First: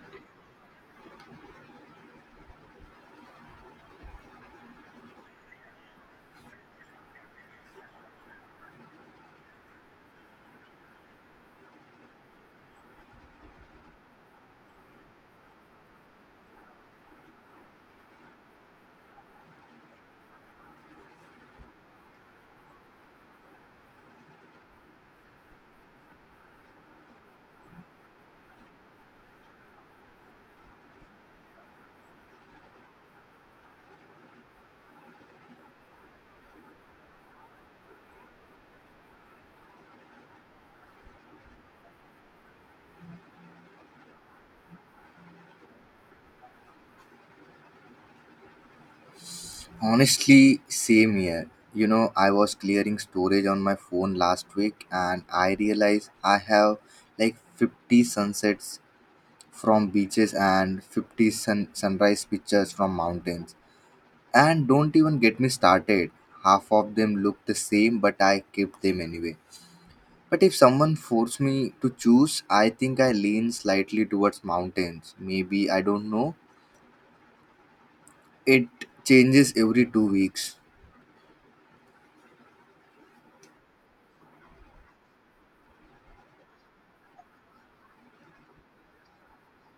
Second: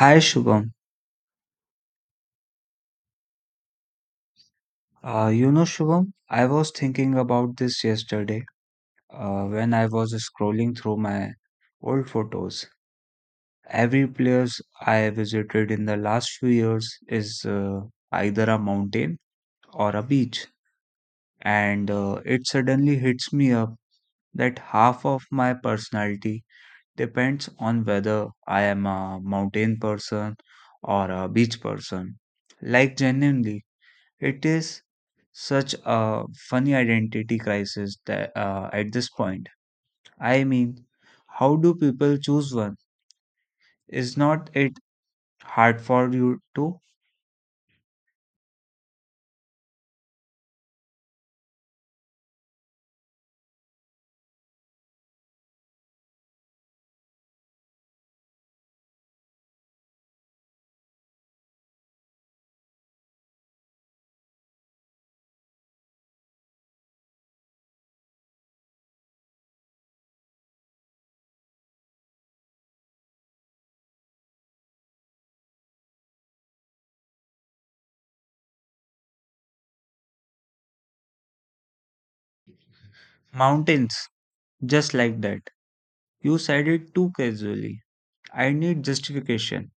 Hi Shubham. You know, Shubham, I was thinking about this yesterday when I was scrolling through my old photos. Every place I visited in the last few years is either a mountain or a beach. And it suddenly hits me up that half of my personality depends on whether I am a mountain person or a beach person. Like, genuinely. It is such a funny identity crisis that at this point. I mean, how do people choose one? Is not it hard for you to? Honestly, same here. You know, I was clearing storage on my phone last week and I realized I have like 50 sunsets from beaches and sunrise pictures from mountains. And don't even get me started. Half of them look the same, but I kept them anyway. But if someone forced me to choose, I think I lean slightly towards mountains. Maybe, I don't know. It changes every two weeks. Mountains, just like that. You said it too casually. I need justification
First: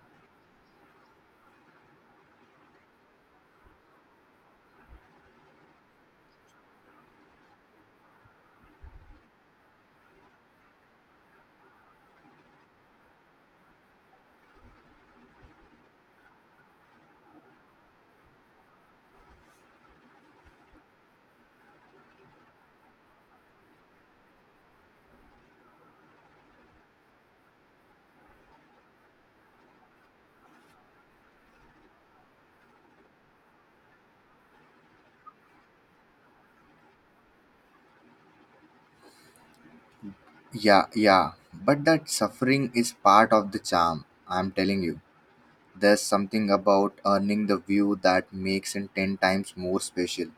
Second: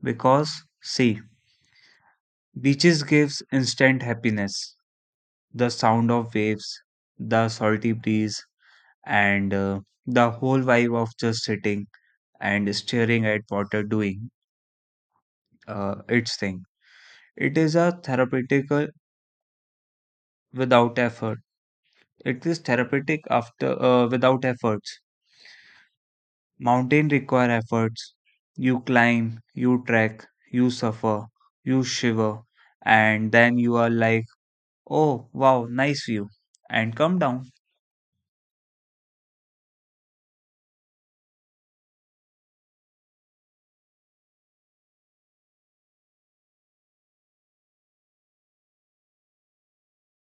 because, see, beaches gives instant happiness. The sound of waves, the salty breeze, and the whole vibe of just sitting and staring at water doing its thing. It is a therapeutic without effort. It is therapeutic after without efforts. Mountain require efforts. You climb, you trek, you suffer, you shiver, and then you are like, oh wow, nice view, and come down. Yeah, yeah, but that suffering is part of the charm, I'm telling you. There's something about earning the view that makes it 10 times more special.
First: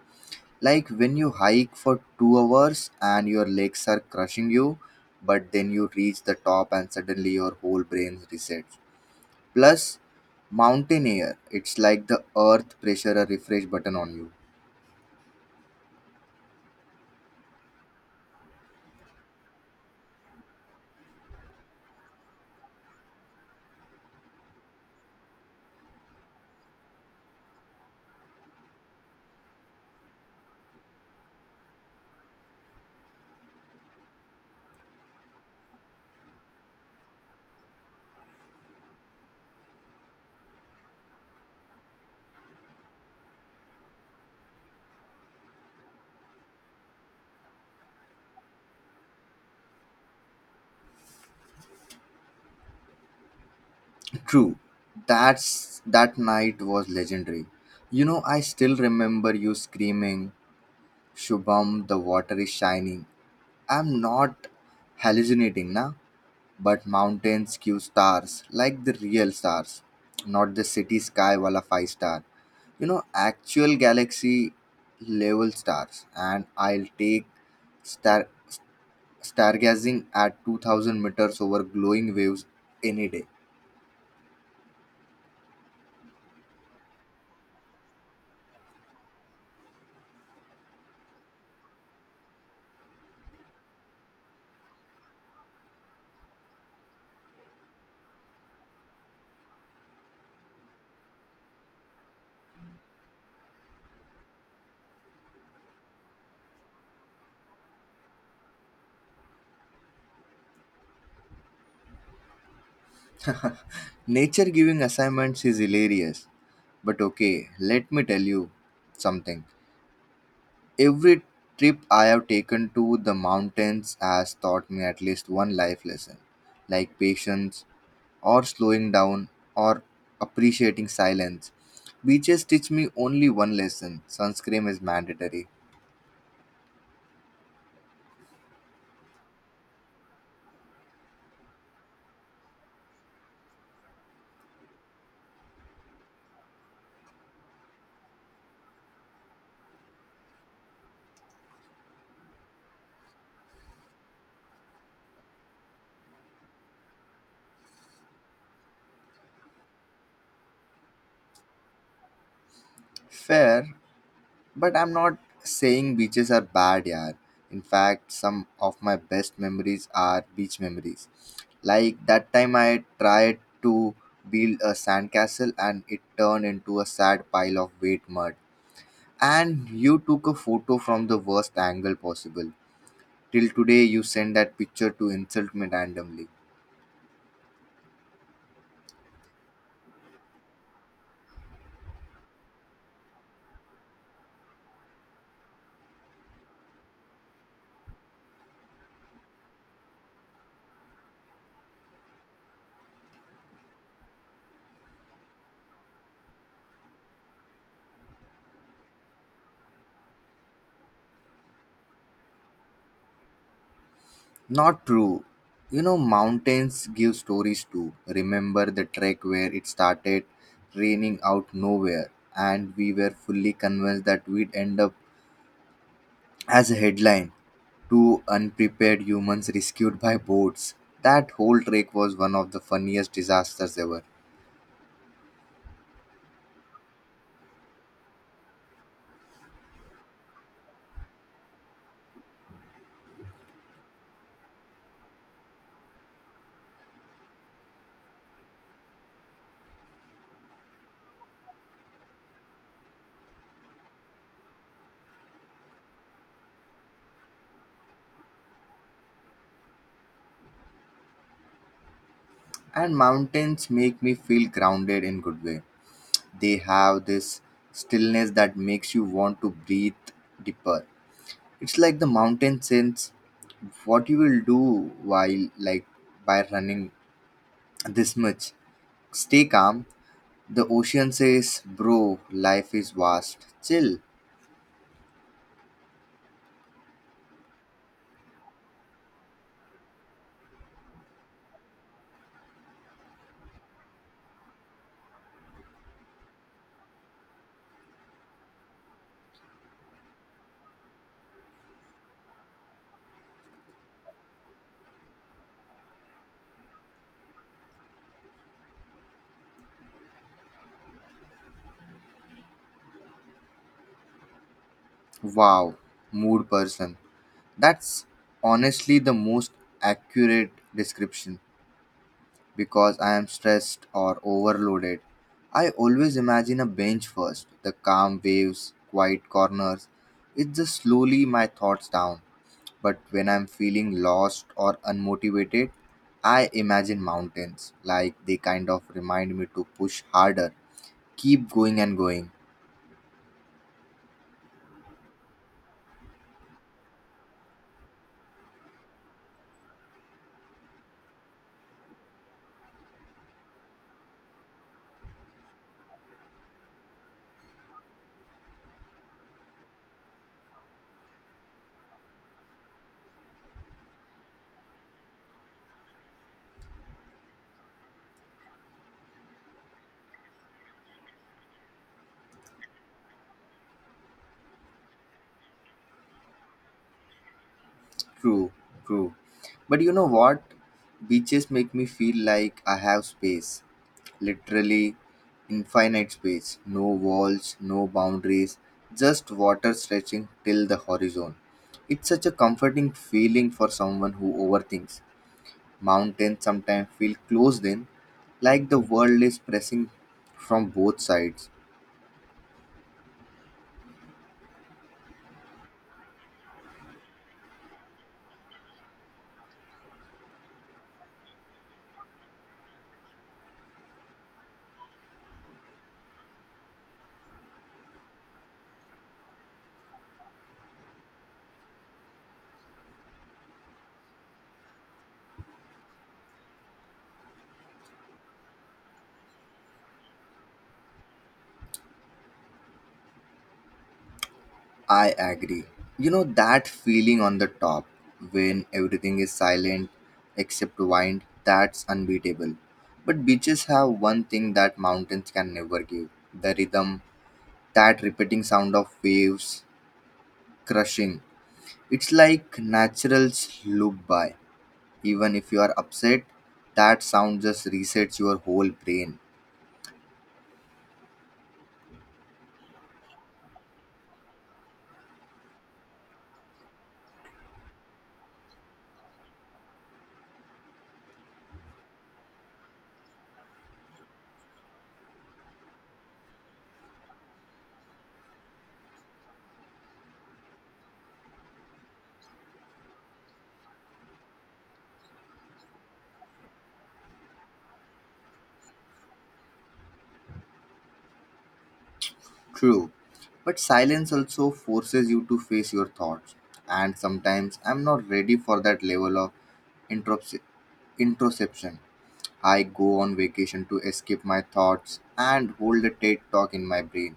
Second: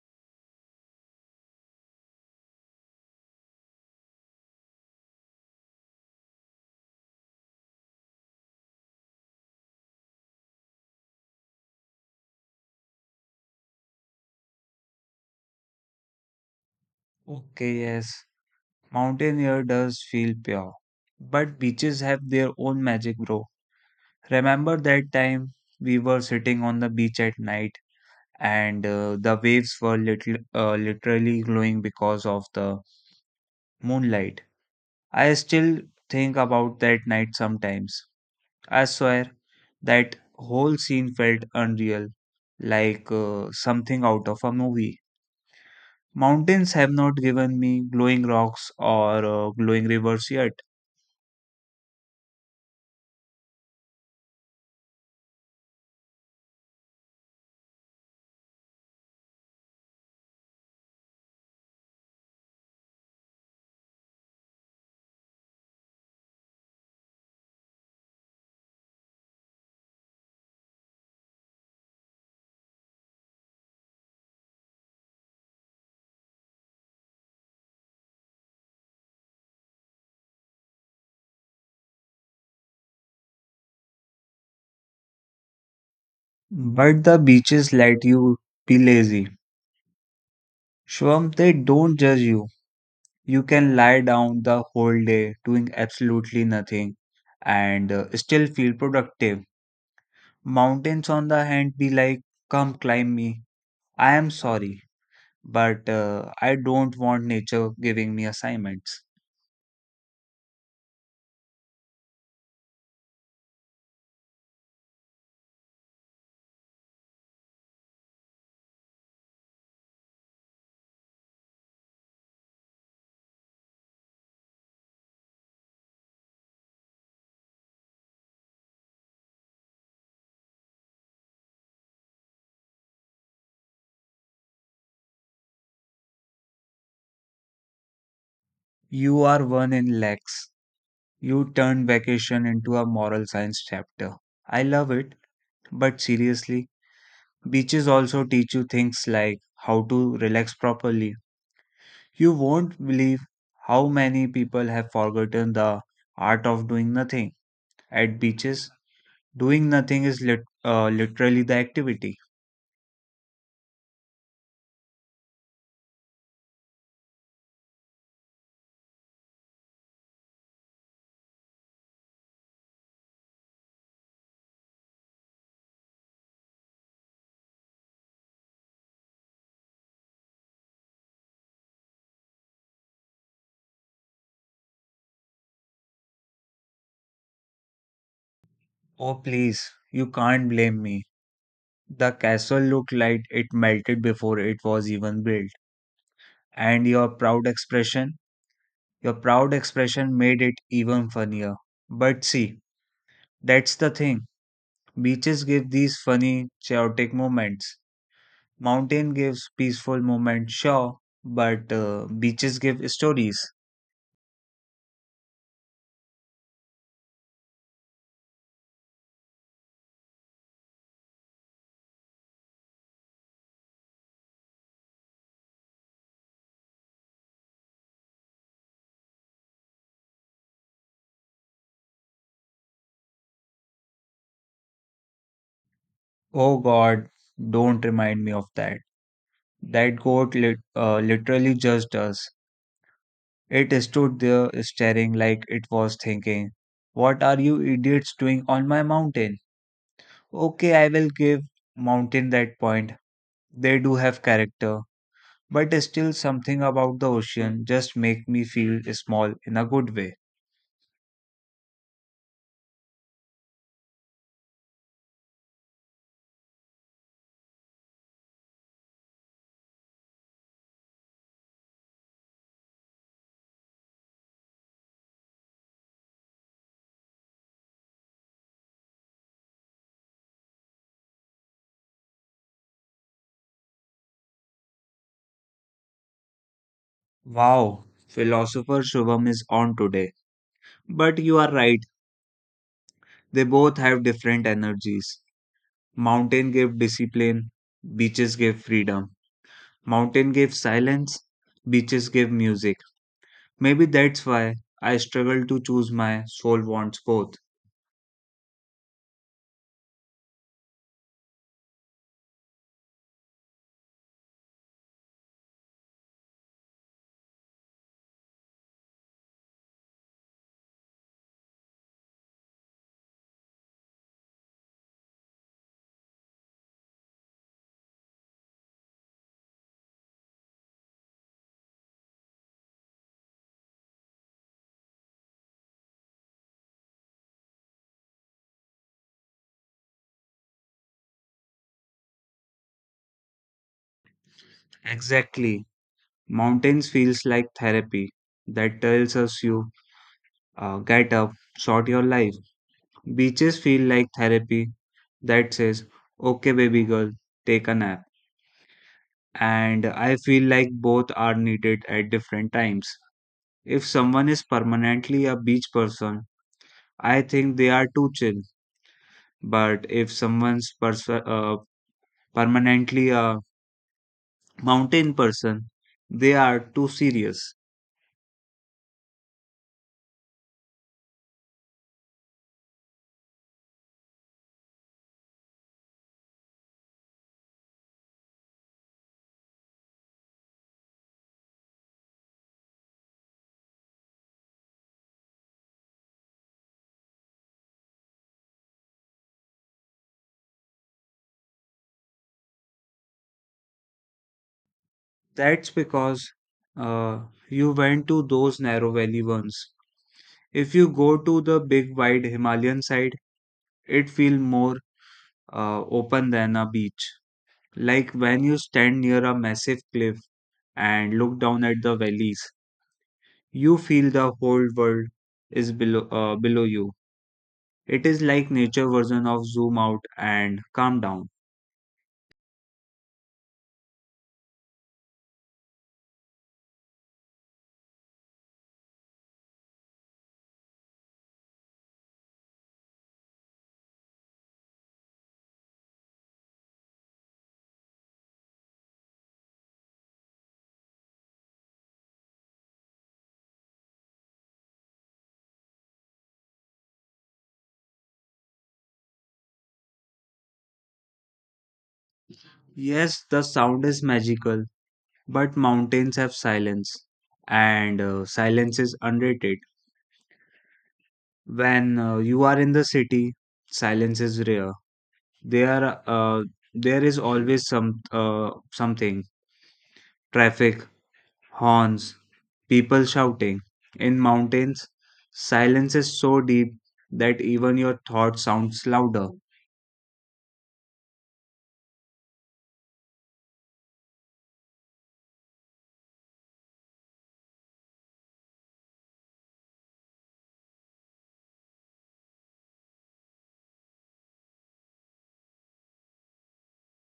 Like when you hike for 2 hours and your legs are crushing you, but then you reach the top and suddenly your whole brain resets. Plus, mountain air, it's like the earth pressure a refresh button on you. Okay, yes, mountain air does feel pure, but beaches have their own magic, bro. Remember that time we were sitting on the beach at night and the waves were literally glowing because of the moonlight. I still think about that night sometimes. I swear that whole scene felt unreal, like something out of a movie. Mountains have not given me glowing rocks or glowing rivers yet, True. That night was legendary. You know, I still remember you screaming, Shubham, the water is shining. I'm not hallucinating, na? But mountains give stars, like the real stars, not the city sky wala five star. You know, actual galaxy level stars, and I'll take star stargazing at 2000 meters over glowing waves any day. but the beaches let you be lazy. Shwam, they don't judge you. You can lie down the whole day doing absolutely nothing and still feel productive. Mountains, on the hand, be like, come climb me. I am sorry, but I don't want nature giving me assignments. Nature giving assignments is hilarious, but okay, let me tell you something. Every trip I have taken to the mountains has taught me at least one life lesson, like patience, or slowing down, or appreciating silence. Beaches teach me only one lesson, sunscreen is mandatory. You are one in lakhs. You turned vacation into a moral science chapter. I love it, but seriously, beaches also teach you things like how to relax properly. You won't believe how many people have forgotten the art of doing nothing. At beaches, doing nothing is literally the activity. Fair, but I'm not saying beaches are bad, yaar. In fact, some of my best memories are beach memories. Like that time I tried to build a sandcastle and it turned into a sad pile of wet mud. And you took a photo from the worst angle possible. Till today, you send that picture to insult me randomly. Oh, please, you can't blame me. The castle looked like it melted before it was even built. And your proud expression made it even funnier. But see, that's the thing. Beaches give these funny, chaotic moments. Mountain gives peaceful moment, sure, but beaches give stories. Not true. You know, mountains give stories too. Remember the trek where it started raining out nowhere, and we were fully convinced that we'd end up as a headline, Two unprepared humans rescued by boats. That whole trek was one of the funniest disasters ever. Oh God, don't remind me of that. That goat literally judged us. It stood there staring like it was thinking, what are you idiots doing on my mountain? Okay, I will give mountain that point. They do have character, but still something about the ocean just make me feel small in a good way. And mountains make me feel grounded in good way. They have this stillness that makes you want to breathe deeper. It's like the mountain sense what you will do while like by running this much, stay calm. The ocean says, bro, life is vast, chill. Wow, philosopher Shubham is on today. But you are right, they both have different energies. Mountain give discipline, beaches give freedom. Mountain give silence, beaches give music. Maybe that's why I struggle to choose my soul wants both. Wow, mood person, that's honestly the most accurate description because I am stressed or overloaded. I always imagine a bench first, the calm waves, quiet corners. It just slowly my thoughts down. But when I'm feeling lost or unmotivated, I imagine mountains, like they kind of remind me to push harder, keep going and going. Exactly. Mountains feels like therapy that tells us you get up, sort your life. Beaches feel like therapy that says, okay, baby girl, take a nap. And I feel like both are needed at different times. If someone is permanently a beach person, I think they are too chill. But if someone's permanently a mountain person, they are too serious. True, true. But you know what? Beaches make me feel like I have space. Literally infinite space, no walls, no boundaries, just water stretching till the horizon. It's such a comforting feeling for someone who overthinks. Mountains sometimes feel closed in, like the world is pressing from both sides. That's because uh, you went to those narrow valley ones. If you go to the big wide Himalayan side, it feels more open than a beach. Like when you stand near a massive cliff and look down at the valleys, you feel the whole world is below you. It is like nature version of zoom out and calm down. I agree. You know that feeling on the top when everything is silent except wind, that's unbeatable. But beaches have one thing that mountains can never give, the rhythm, that repeating sound of waves crushing. It's like naturals loop by. Even if you are upset, that sound just resets your whole brain. Yes, the sound is magical, but mountains have silence, and silence is underrated. When you are in the city, silence is rare. There, uh, there is always something traffic, horns, people shouting. In mountains, silence is so deep that even your thought sounds louder. True. But silence also forces you to face your thoughts. And sometimes I'm not ready for that level of introspec- introspection. I go on vacation to escape my thoughts and hold a TED talk in my brain.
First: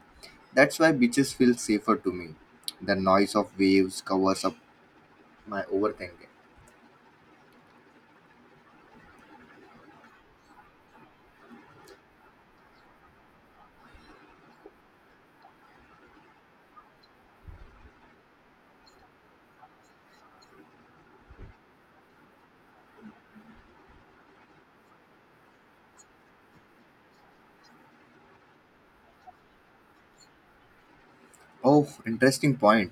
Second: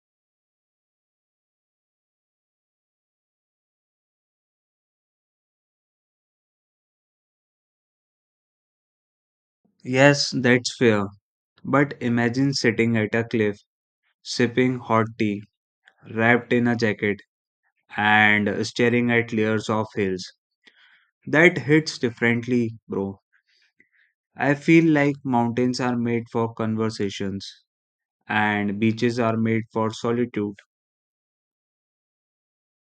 That's why beaches feel safer to me. The noise of waves covers up my overthinking. Yes, that's fair. But imagine sitting at a cliff, sipping hot tea, wrapped in a jacket, and staring at layers of hills. That hits differently, bro. I feel like mountains are made for conversations, and beaches are made for solitude. Oh, interesting point.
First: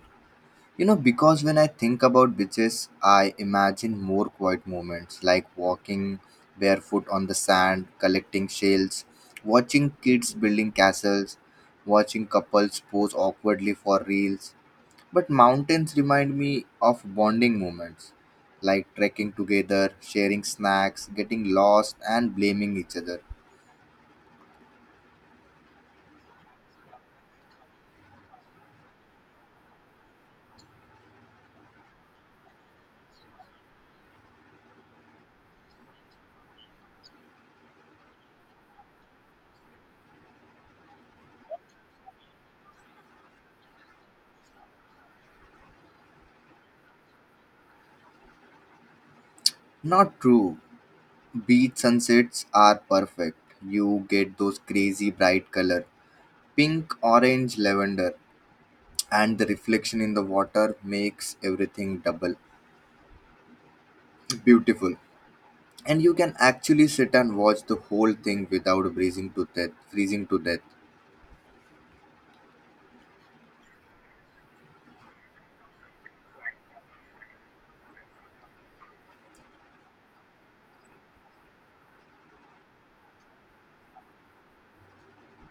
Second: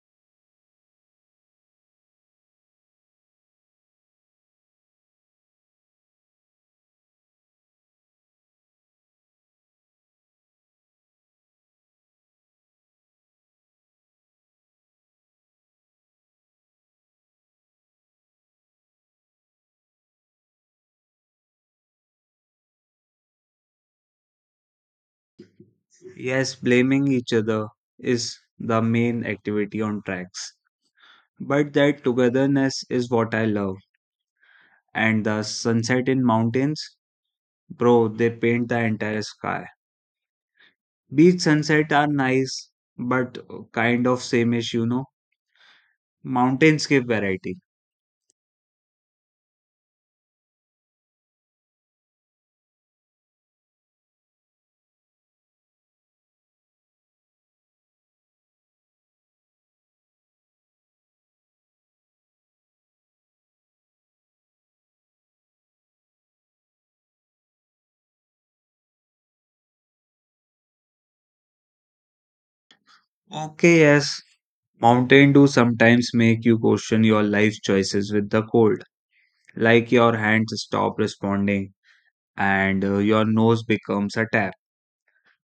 You know, because when I think about beaches, I imagine more quiet moments like walking barefoot on the sand, collecting shells, watching kids building castles, watching couples pose awkwardly for reels. But mountains remind me of bonding moments like trekking together, sharing snacks, getting lost, and blaming each other. Yes, blaming each other is the main activity on tracks. But that togetherness is what I love. And the sunset in mountains, bro, they paint the entire sky. Beach sunset are nice, but kind of same-ish, you know. Mountains give variety. Not true. Beach sunsets are perfect. You get those crazy bright color, pink, orange, lavender, and the reflection in the water makes everything double beautiful. And you can actually sit and watch the whole thing without freezing to death. Freezing to death. Okay, yes, mountain do sometimes make you question your life choices with the cold, like your hands stop responding and your nose becomes a tap.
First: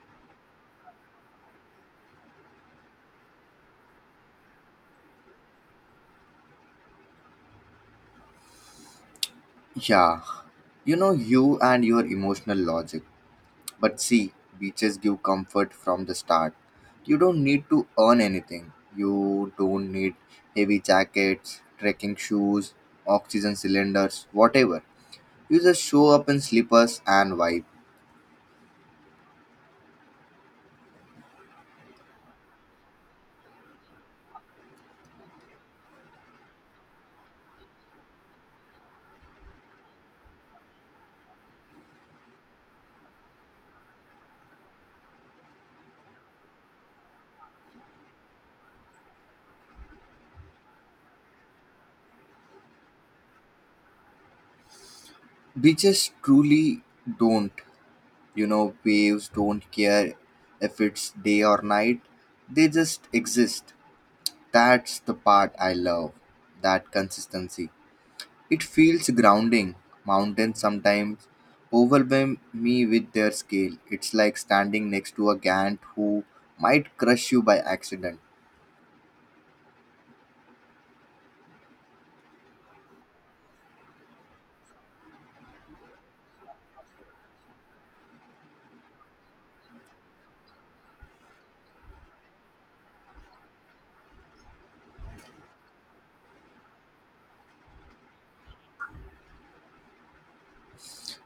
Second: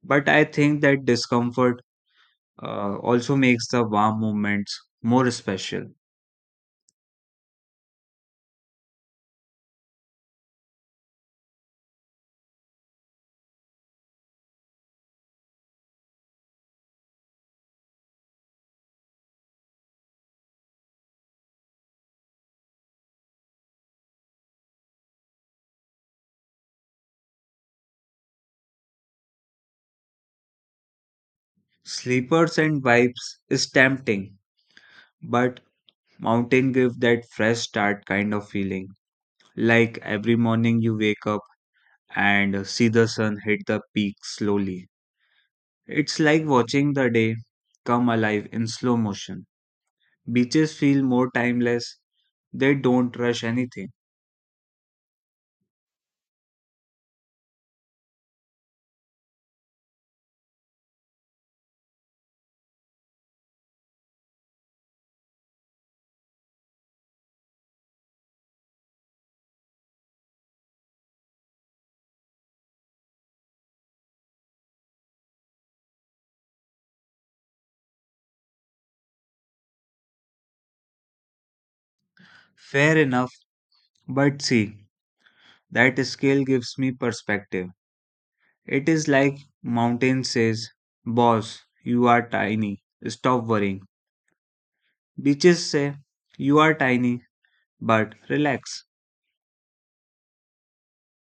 But I think that discomfort also makes the warm moments more special. Yeah, you know you and your emotional logic. But see, beaches give comfort from the start. You don't need to earn anything. You don't need heavy jackets, trekking shoes, oxygen cylinders, whatever. You just show up in slippers and vibe. Sleepers and vibes is tempting, but mountain give that fresh start kind of feeling. Like every morning you wake up and see the sun hit the peak slowly. It's like watching the day come alive in slow motion. Beaches feel more timeless, they don't rush anything. Beaches truly don't. You know, waves don't care if it's day or night. They just exist. That's the part I love. That consistency. It feels grounding. Mountains sometimes overwhelm me with their scale. It's like standing next to a gant who might crush you by accident. Fair enough, but see, that scale gives me perspective. It is like mountains says, "Boss, you are tiny. Stop worrying." Beaches say, "You are tiny, but relax."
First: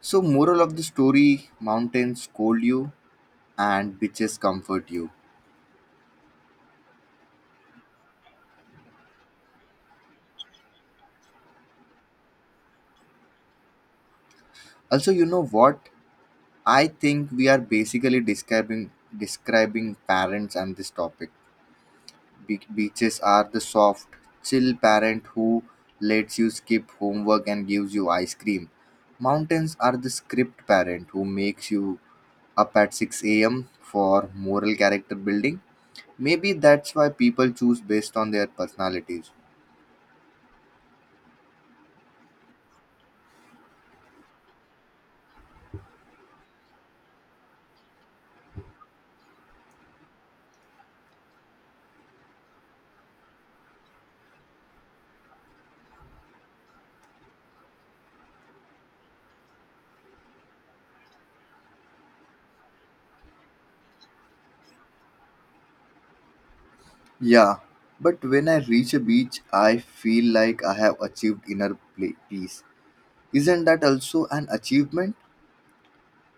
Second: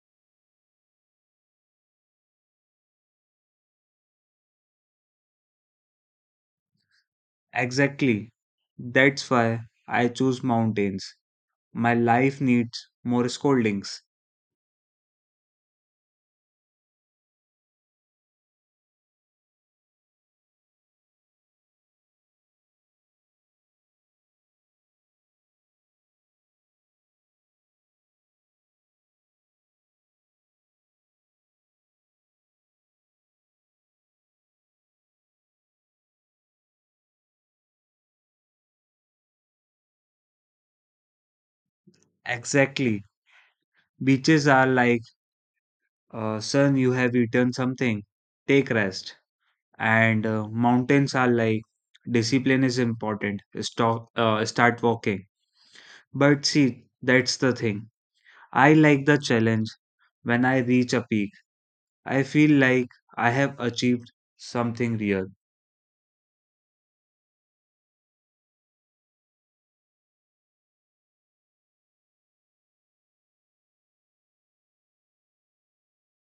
So, moral of the story, mountains scold you and bitches comfort you. Exactly. That's why I choose mountains. My life needs more scoldings. Also, you know what? I think we are basically describing parents and this topic. Beaches are the soft, chill parent who lets you skip homework and gives you ice cream. Mountains are the script parent who makes you up at 6 a.m. for moral character building. Maybe that's why people choose based on their personalities. Exactly. Beaches are like, son, you have eaten something. Take rest. And mountains are like, discipline is important. Start walking. But see, that's the thing. I like the challenge. When I reach a peak, I feel like I have achieved something real. Yeah, but when I reach a beach, I feel like I have achieved inner peace. Isn't that also an achievement?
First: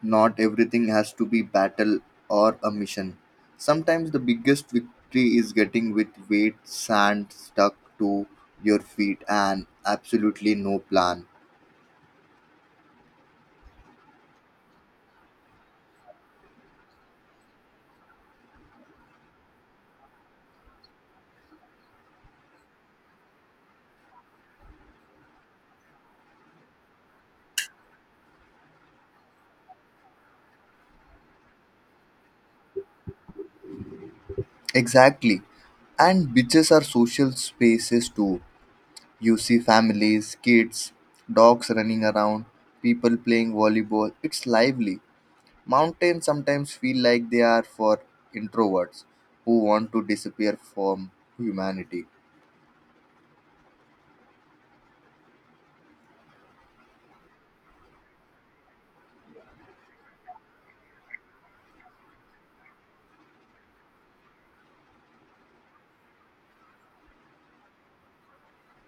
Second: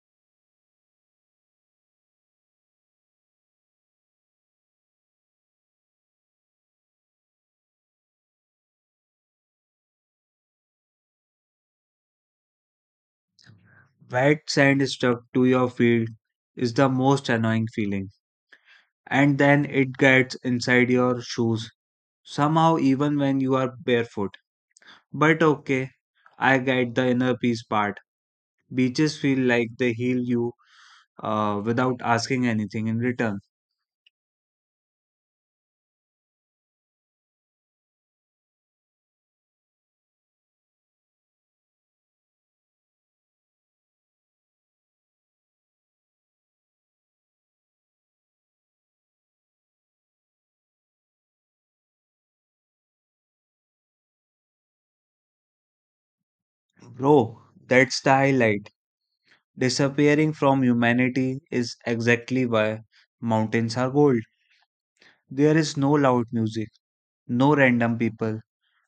Not everything has to be battle or a mission. Sometimes the biggest victory is getting with weight, sand stuck to your feet, and absolutely no plan. Wet sand stuck to your feet is the most annoying feeling. And then it gets inside your shoes, somehow, even when you are barefoot. But okay, I get the inner peace part. Beaches feel like they heal you without asking anything in return. Exactly. And beaches are social spaces too. You see families, kids, dogs running around, people playing volleyball. It's lively. Mountains sometimes feel like they are for introverts who want to disappear from humanity. Bro, that's the highlight. Disappearing from humanity is exactly why mountains are gold. There is no loud music, no random people,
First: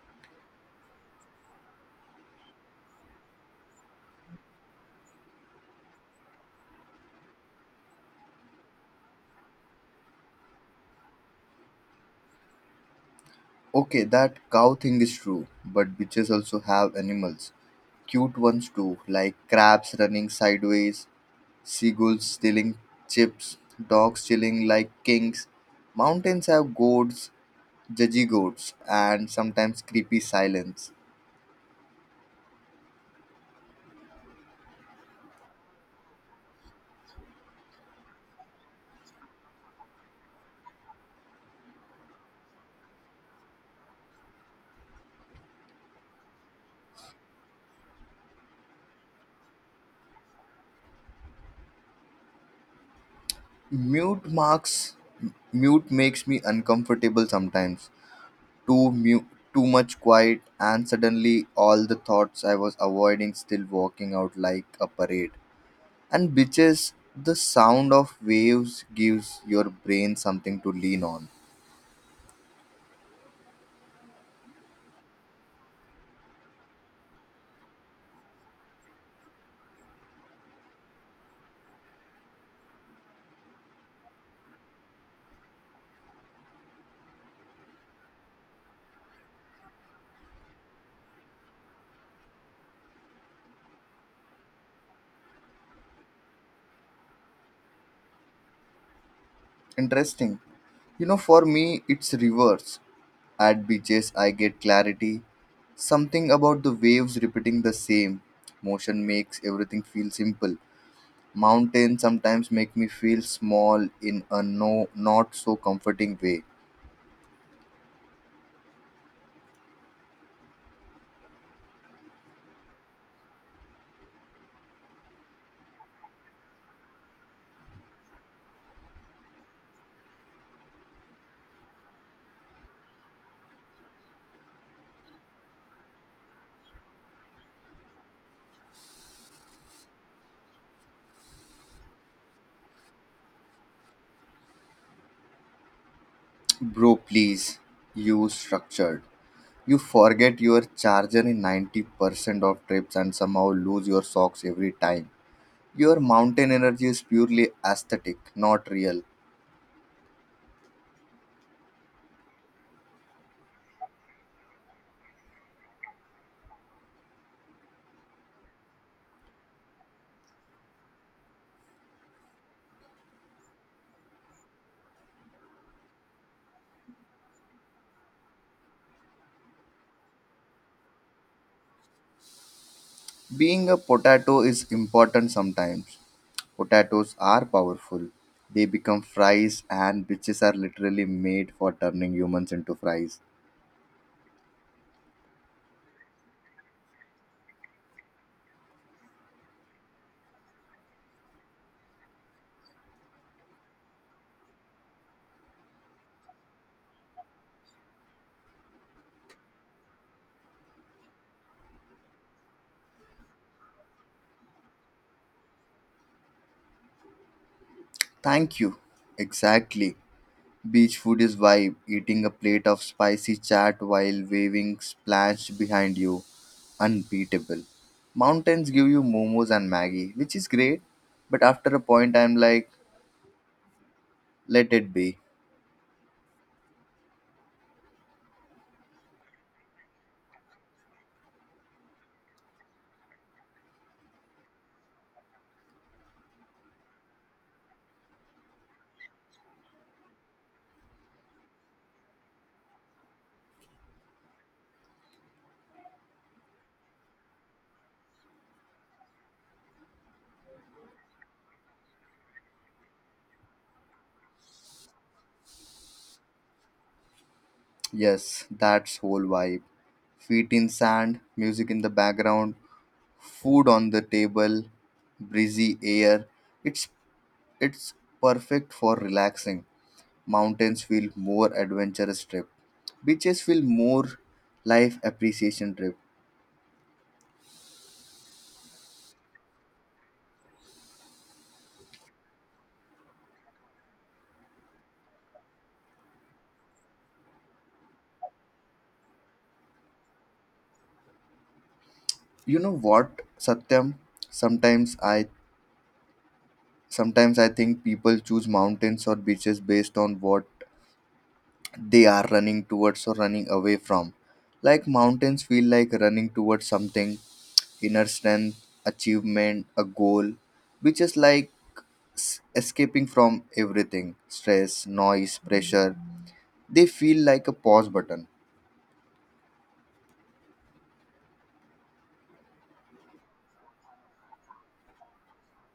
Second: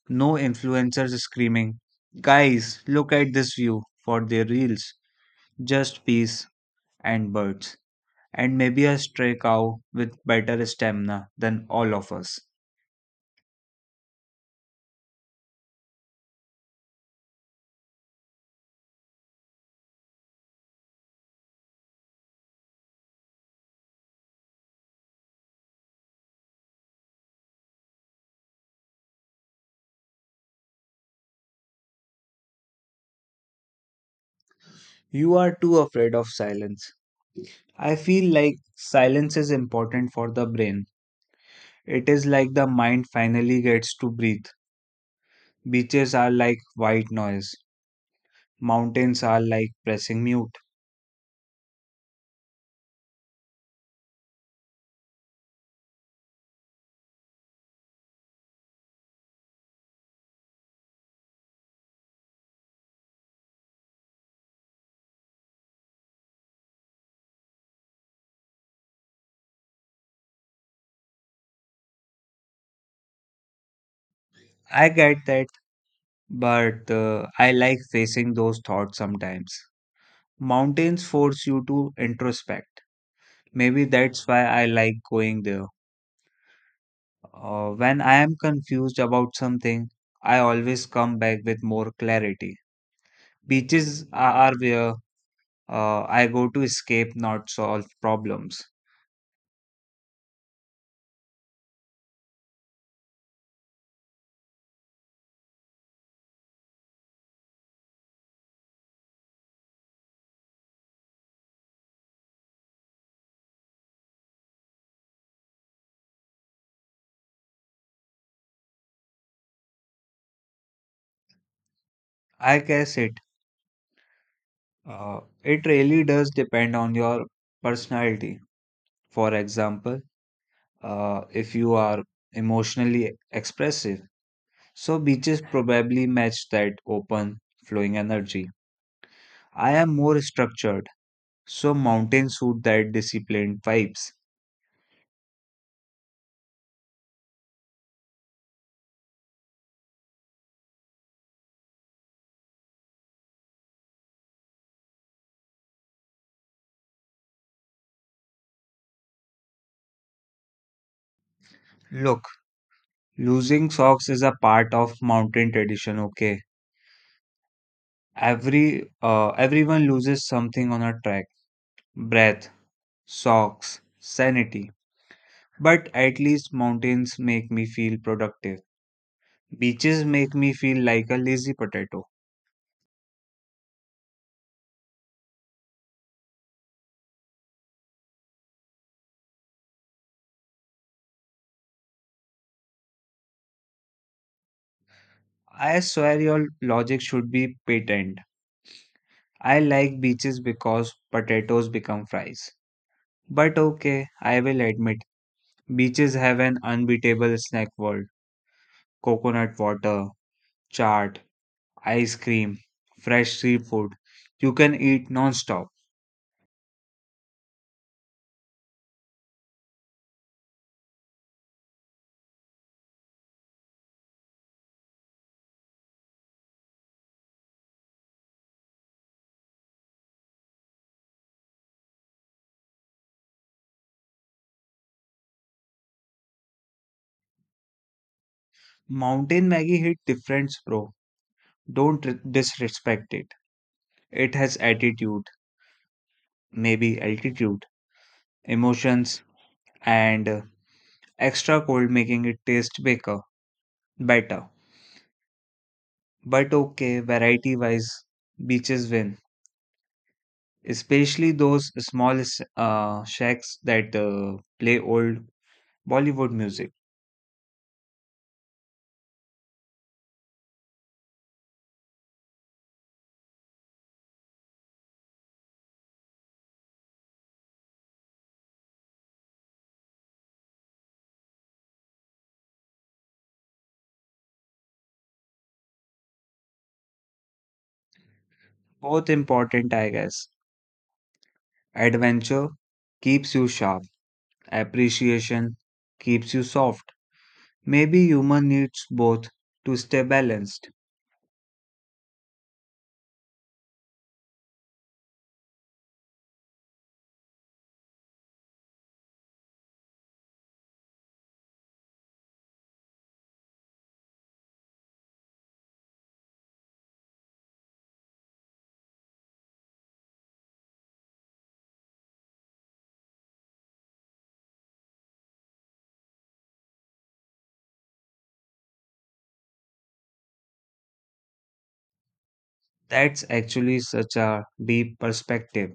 no influencers screaming, guys, look at this view for their reels. Just peace and birds. And maybe a stray cow with better stamina than all of us. Okay, that cow thing is true, but bitches also have animals. Cute ones too, like crabs running sideways, seagulls stealing chips, dogs chilling like kings. Mountains have goats, judgy goats, and sometimes creepy silence. You are too afraid of silence. I feel like silence is important for the brain. It is like the mind finally gets to breathe. Beaches are like white noise. Mountains are like pressing mute. Mute marks Mute makes me uncomfortable sometimes. Too mute Too much quiet and suddenly all the thoughts I was avoiding still walking out like a parade. And beaches, the sound of waves gives your brain something to lean on. I get that, but I like facing those thoughts sometimes. Mountains force you to introspect. Maybe that's why I like going there. When I am confused about something, I always come back with more clarity. Beaches are where I go to escape, not solve problems. Interesting. You know, for me, it's reverse. At beaches, I get clarity. Something about the waves repeating the same motion makes everything feel simple. Mountains sometimes make me feel small in a no, not so comforting way. I guess it really does depend on your personality. For example, if you are emotionally expressive. So, beaches probably match that open, flowing energy. I am more structured, so mountains suit that disciplined vibes. Bro, please use structured. You forget your charger in 90% of trips and somehow lose your socks every time. Your mountain energy is purely aesthetic, not real. Look, losing socks is a part of mountain tradition, okay? Everyone loses something on a trek. Breath, socks, sanity. But at least mountains make me feel productive. Beaches make me feel like a lazy potato. Being a potato is important sometimes. Potatoes are powerful. They become fries, and bitches are literally made for turning humans into fries. I swear your logic should be patent. I like beaches because potatoes become fries. But okay, I will admit, beaches have an unbeatable snack world. Coconut water, chaat, ice cream, fresh seafood. You can eat non-stop. Thank you. Exactly. Beach food is vibe. Eating a plate of spicy chat while waving splashed behind you. Unbeatable. Mountains give you momos and Maggie, which is great, but after a point, I'm like, let it be. Mountain Maggie hit difference, bro. Don't r- disrespect it. It has attitude, maybe altitude, emotions, and extra cold making it taste baker better. But okay, variety wise, beaches win, especially those small shacks that play old Bollywood music. Yes, that's whole vibe. Feet in sand, music in the background, food on the table, breezy air. It's it's perfect for relaxing. Mountains feel more adventurous trip. Beaches feel more life appreciation trip. Both important, I guess. Adventure keeps you sharp, appreciation keeps you soft. Maybe human needs both to stay balanced. You know what, Satyam? Sometimes I Sometimes I think people choose mountains or beaches based on what they are running towards or running away from. Like mountains feel like running towards something, inner strength, achievement, a goal, which is like escaping from everything stress, noise, pressure. They feel like a pause button. That's actually such a deep perspective.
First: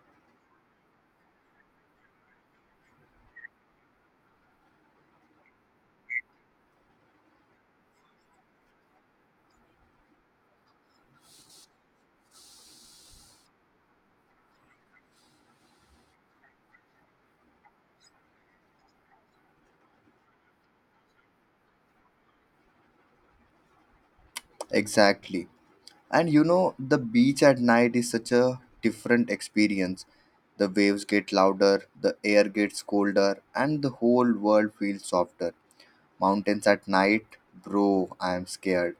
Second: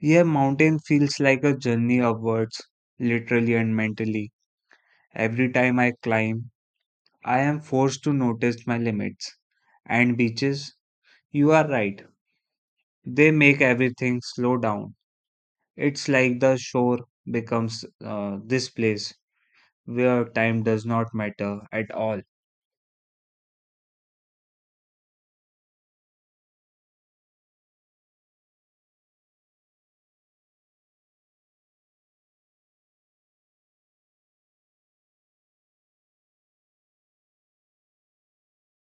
Yeah, mountain feels like a journey upwards, literally and mentally. Every time I climb, I am forced to notice my limits. And beaches, you are right, they make everything slow down. It's like the shore becomes this place where time does not matter at all. Exactly. And you know, the beach at night is such a different experience. The waves get louder, the air gets colder, and the whole world feels softer. Mountains at night, bro, I am scared.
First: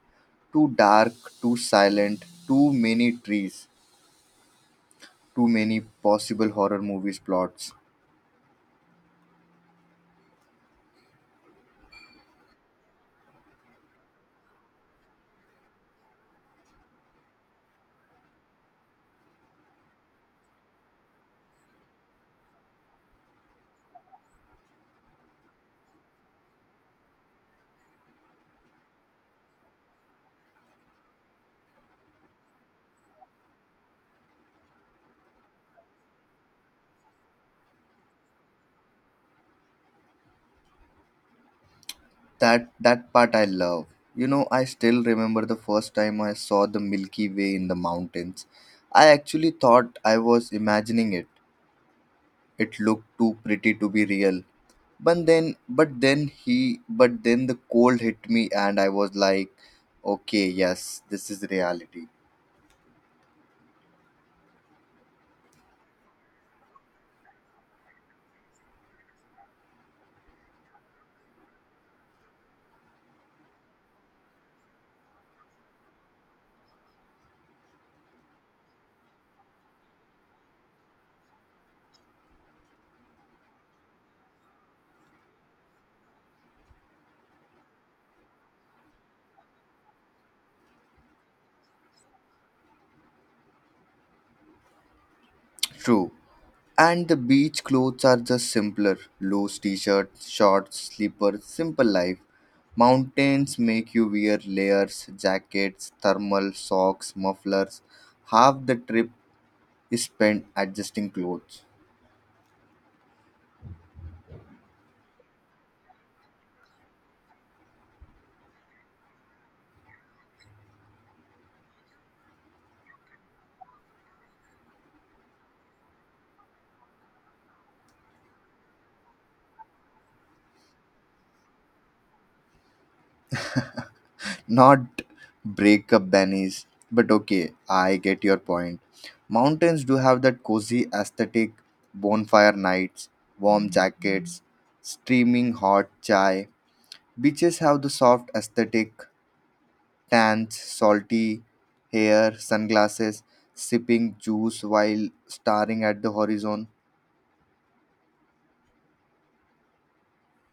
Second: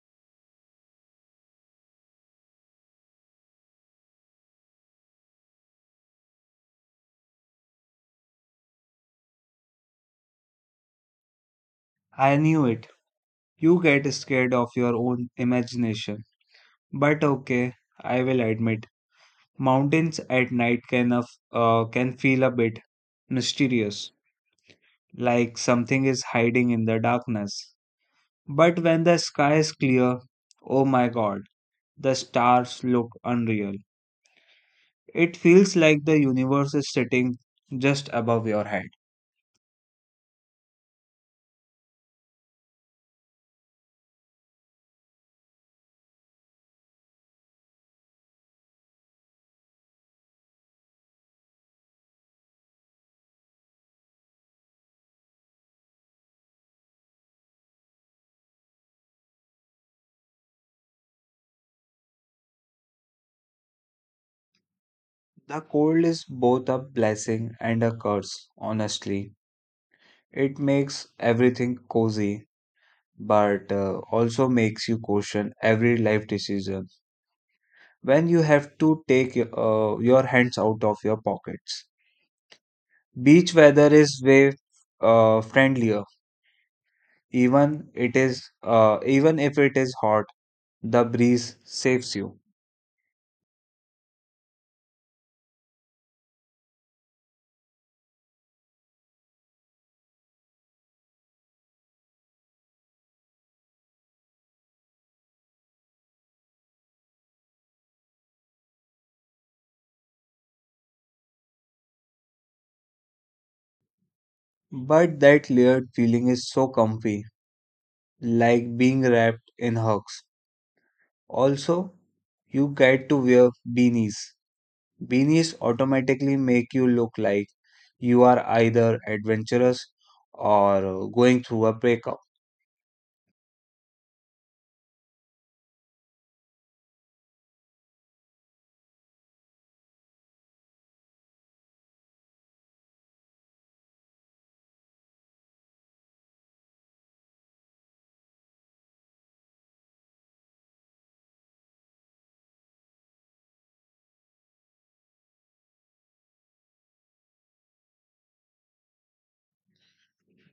Too dark, too silent, too many trees, too many possible horror movies plots. I knew it. You get scared of your own imagination. But okay, I will admit, mountains at night can feel a bit mysterious, like something is hiding in the darkness. But when the sky is clear, oh my god, the stars look unreal. It feels like the universe is sitting just above your head. That part I love. You know, I still remember the first time I saw the Milky Way in the mountains. I actually thought I was imagining it. It looked too pretty to be real. But then the cold hit me and I was like, okay, yes, this is reality. The cold is both a blessing and a curse, honestly. It makes everything cozy, but also makes you question every life decision when you have to take your hands out of your pockets. Beach weather is way friendlier. Even if it is hot, the breeze saves you. True. And the beach clothes are just simpler. Loose t-shirts, shorts, slippers, simple life. Mountains make you wear layers, jackets, thermal, socks, mufflers. Half the trip is spent adjusting clothes. But that layered feeling is so comfy, like being wrapped in hugs. Also, you get to wear beanies. Beanies automatically make you look like you are either adventurous or going through a breakup. Not breakup bunnies, but okay, I get your point. Mountains do have that cozy aesthetic, bonfire nights, warm jackets, steaming hot chai. Beaches have the soft aesthetic, tans, salty hair, sunglasses, sipping juice while staring at the horizon.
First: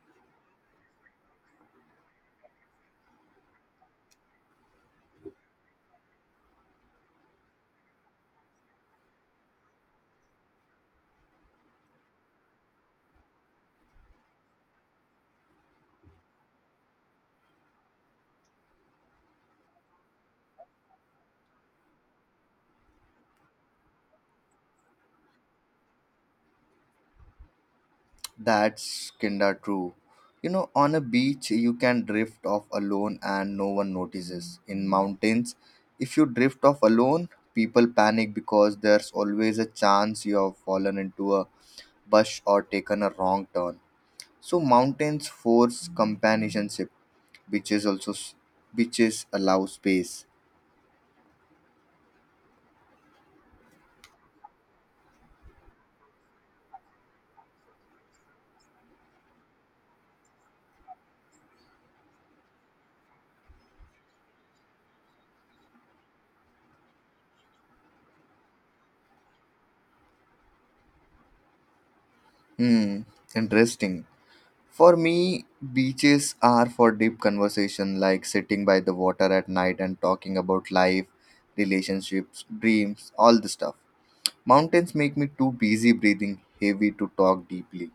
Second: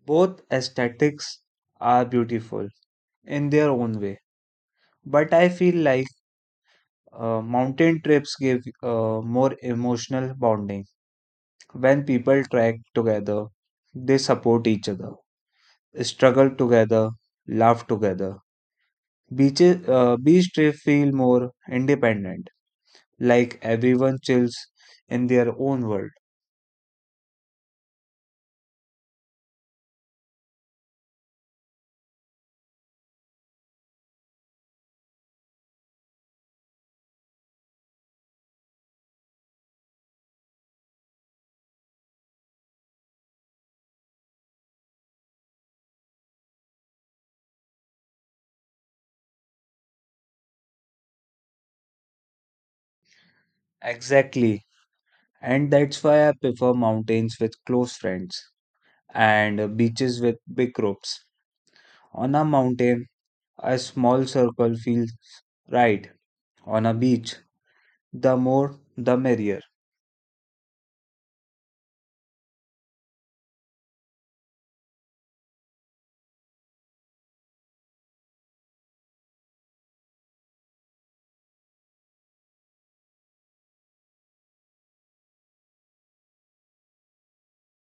Both aesthetics are beautiful in their own way, but I feel like mountain trips give more emotional bonding. When people trek together, they support each other, struggle together, laugh together. Beach trip feel more independent, like everyone chills in their own world. That's kinda true. You know, on a beach, you can drift off alone and no one notices. In mountains, if you drift off alone, people panic because there's always a chance you have fallen into a bush or taken a wrong turn. So, mountains force companionship, beaches also s- beaches allow space. Exactly. And that's why I prefer mountains with close friends and beaches with big groups. On a mountain, a small circle feels right. On a beach, the more the merrier. Hmm, interesting. For me, beaches are for deep conversation, like sitting by the water at night and talking about life, relationships, dreams, all the stuff. Mountains make me too busy breathing heavy to talk deeply.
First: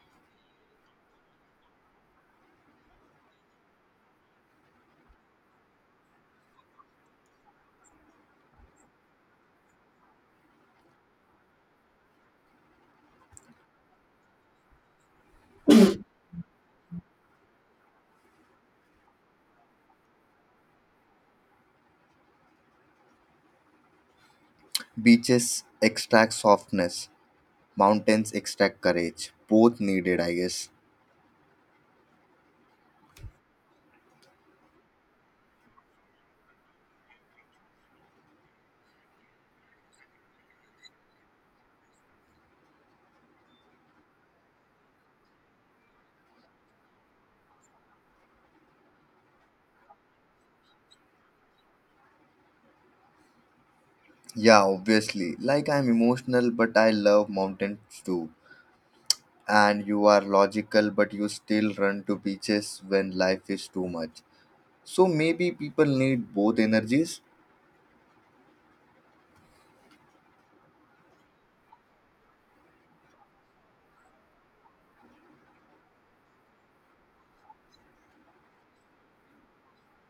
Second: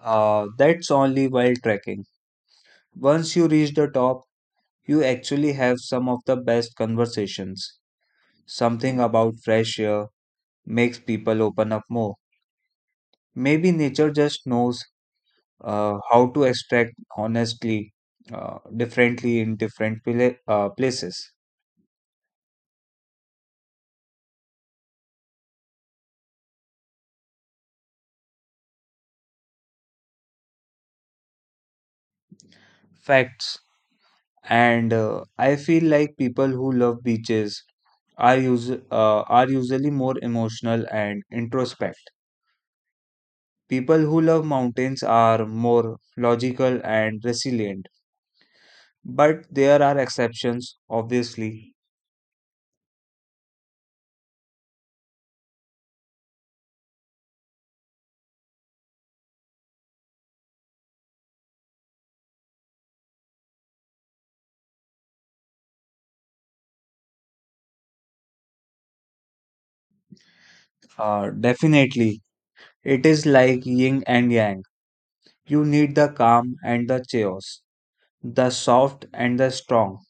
That's only while trekking. Once you reach the top, you actually have some of the best conversations. Something about fresh air makes people open up more. Maybe nature just knows how to extract honestly, differently in different places. Beaches extract softness, mountains extract courage, both needed, I guess. Facts. And I feel like people who love beaches are are usually more emotional and introspect. People who love mountains are more logical and resilient, but there are exceptions, obviously. Yeah, obviously, like I'm emotional but I love mountains too, and you are logical, but you still run to beaches when life is too much. So maybe people need both energies. Definitely, it is like yin and yang. You need the calm and the chaos, the soft and the strong,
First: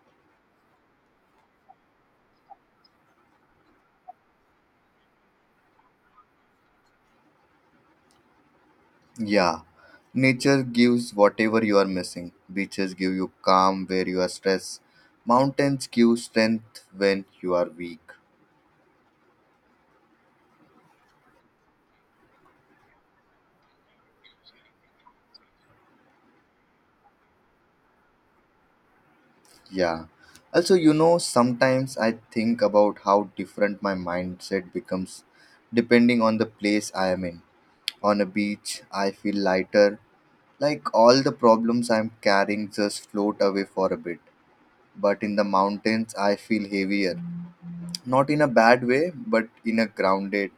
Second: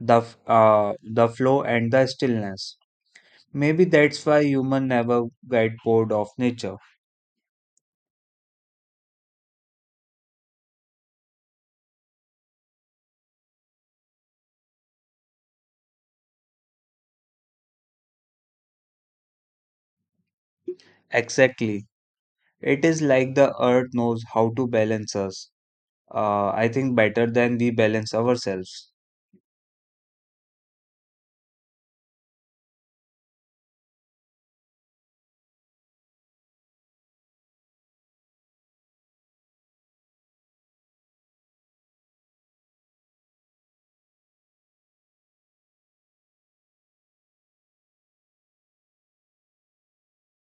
the flow and the stillness. Maybe that's why human never get bored of nature. Yeah, nature gives whatever you are missing. Beaches give you calm where you are stressed. Mountains give strength when you are weak. Exactly. It is like the earth knows how to balance us. I think better than we balance ourselves. Yeah. Also, you know, sometimes I think about how different my mindset becomes depending on the place I am in. On a beach, I feel lighter. Like all the problems I'm carrying just float away for a bit. But in the mountains, I feel heavier. Not in a bad way, but in a grounded,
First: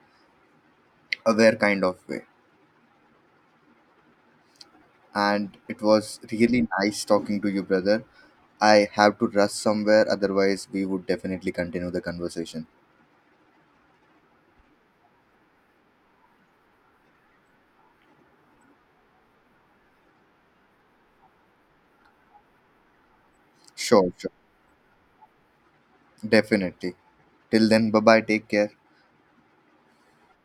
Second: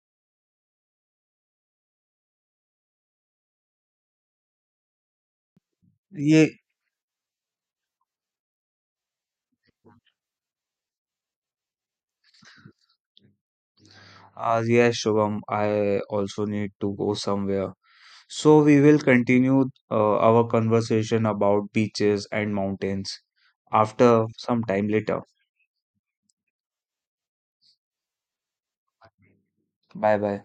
aware kind of way. And it was Yeah. really nice talking to you, brother. I have to rush somewhere, otherwise, we would definitely continue the conversation. Ah, yes, Shubham, I also need to go somewhere. So we will continue our conversation about beaches and mountains Sure, after sure. some time later. Definitely. Till then, bye bye. Take care. Bye bye.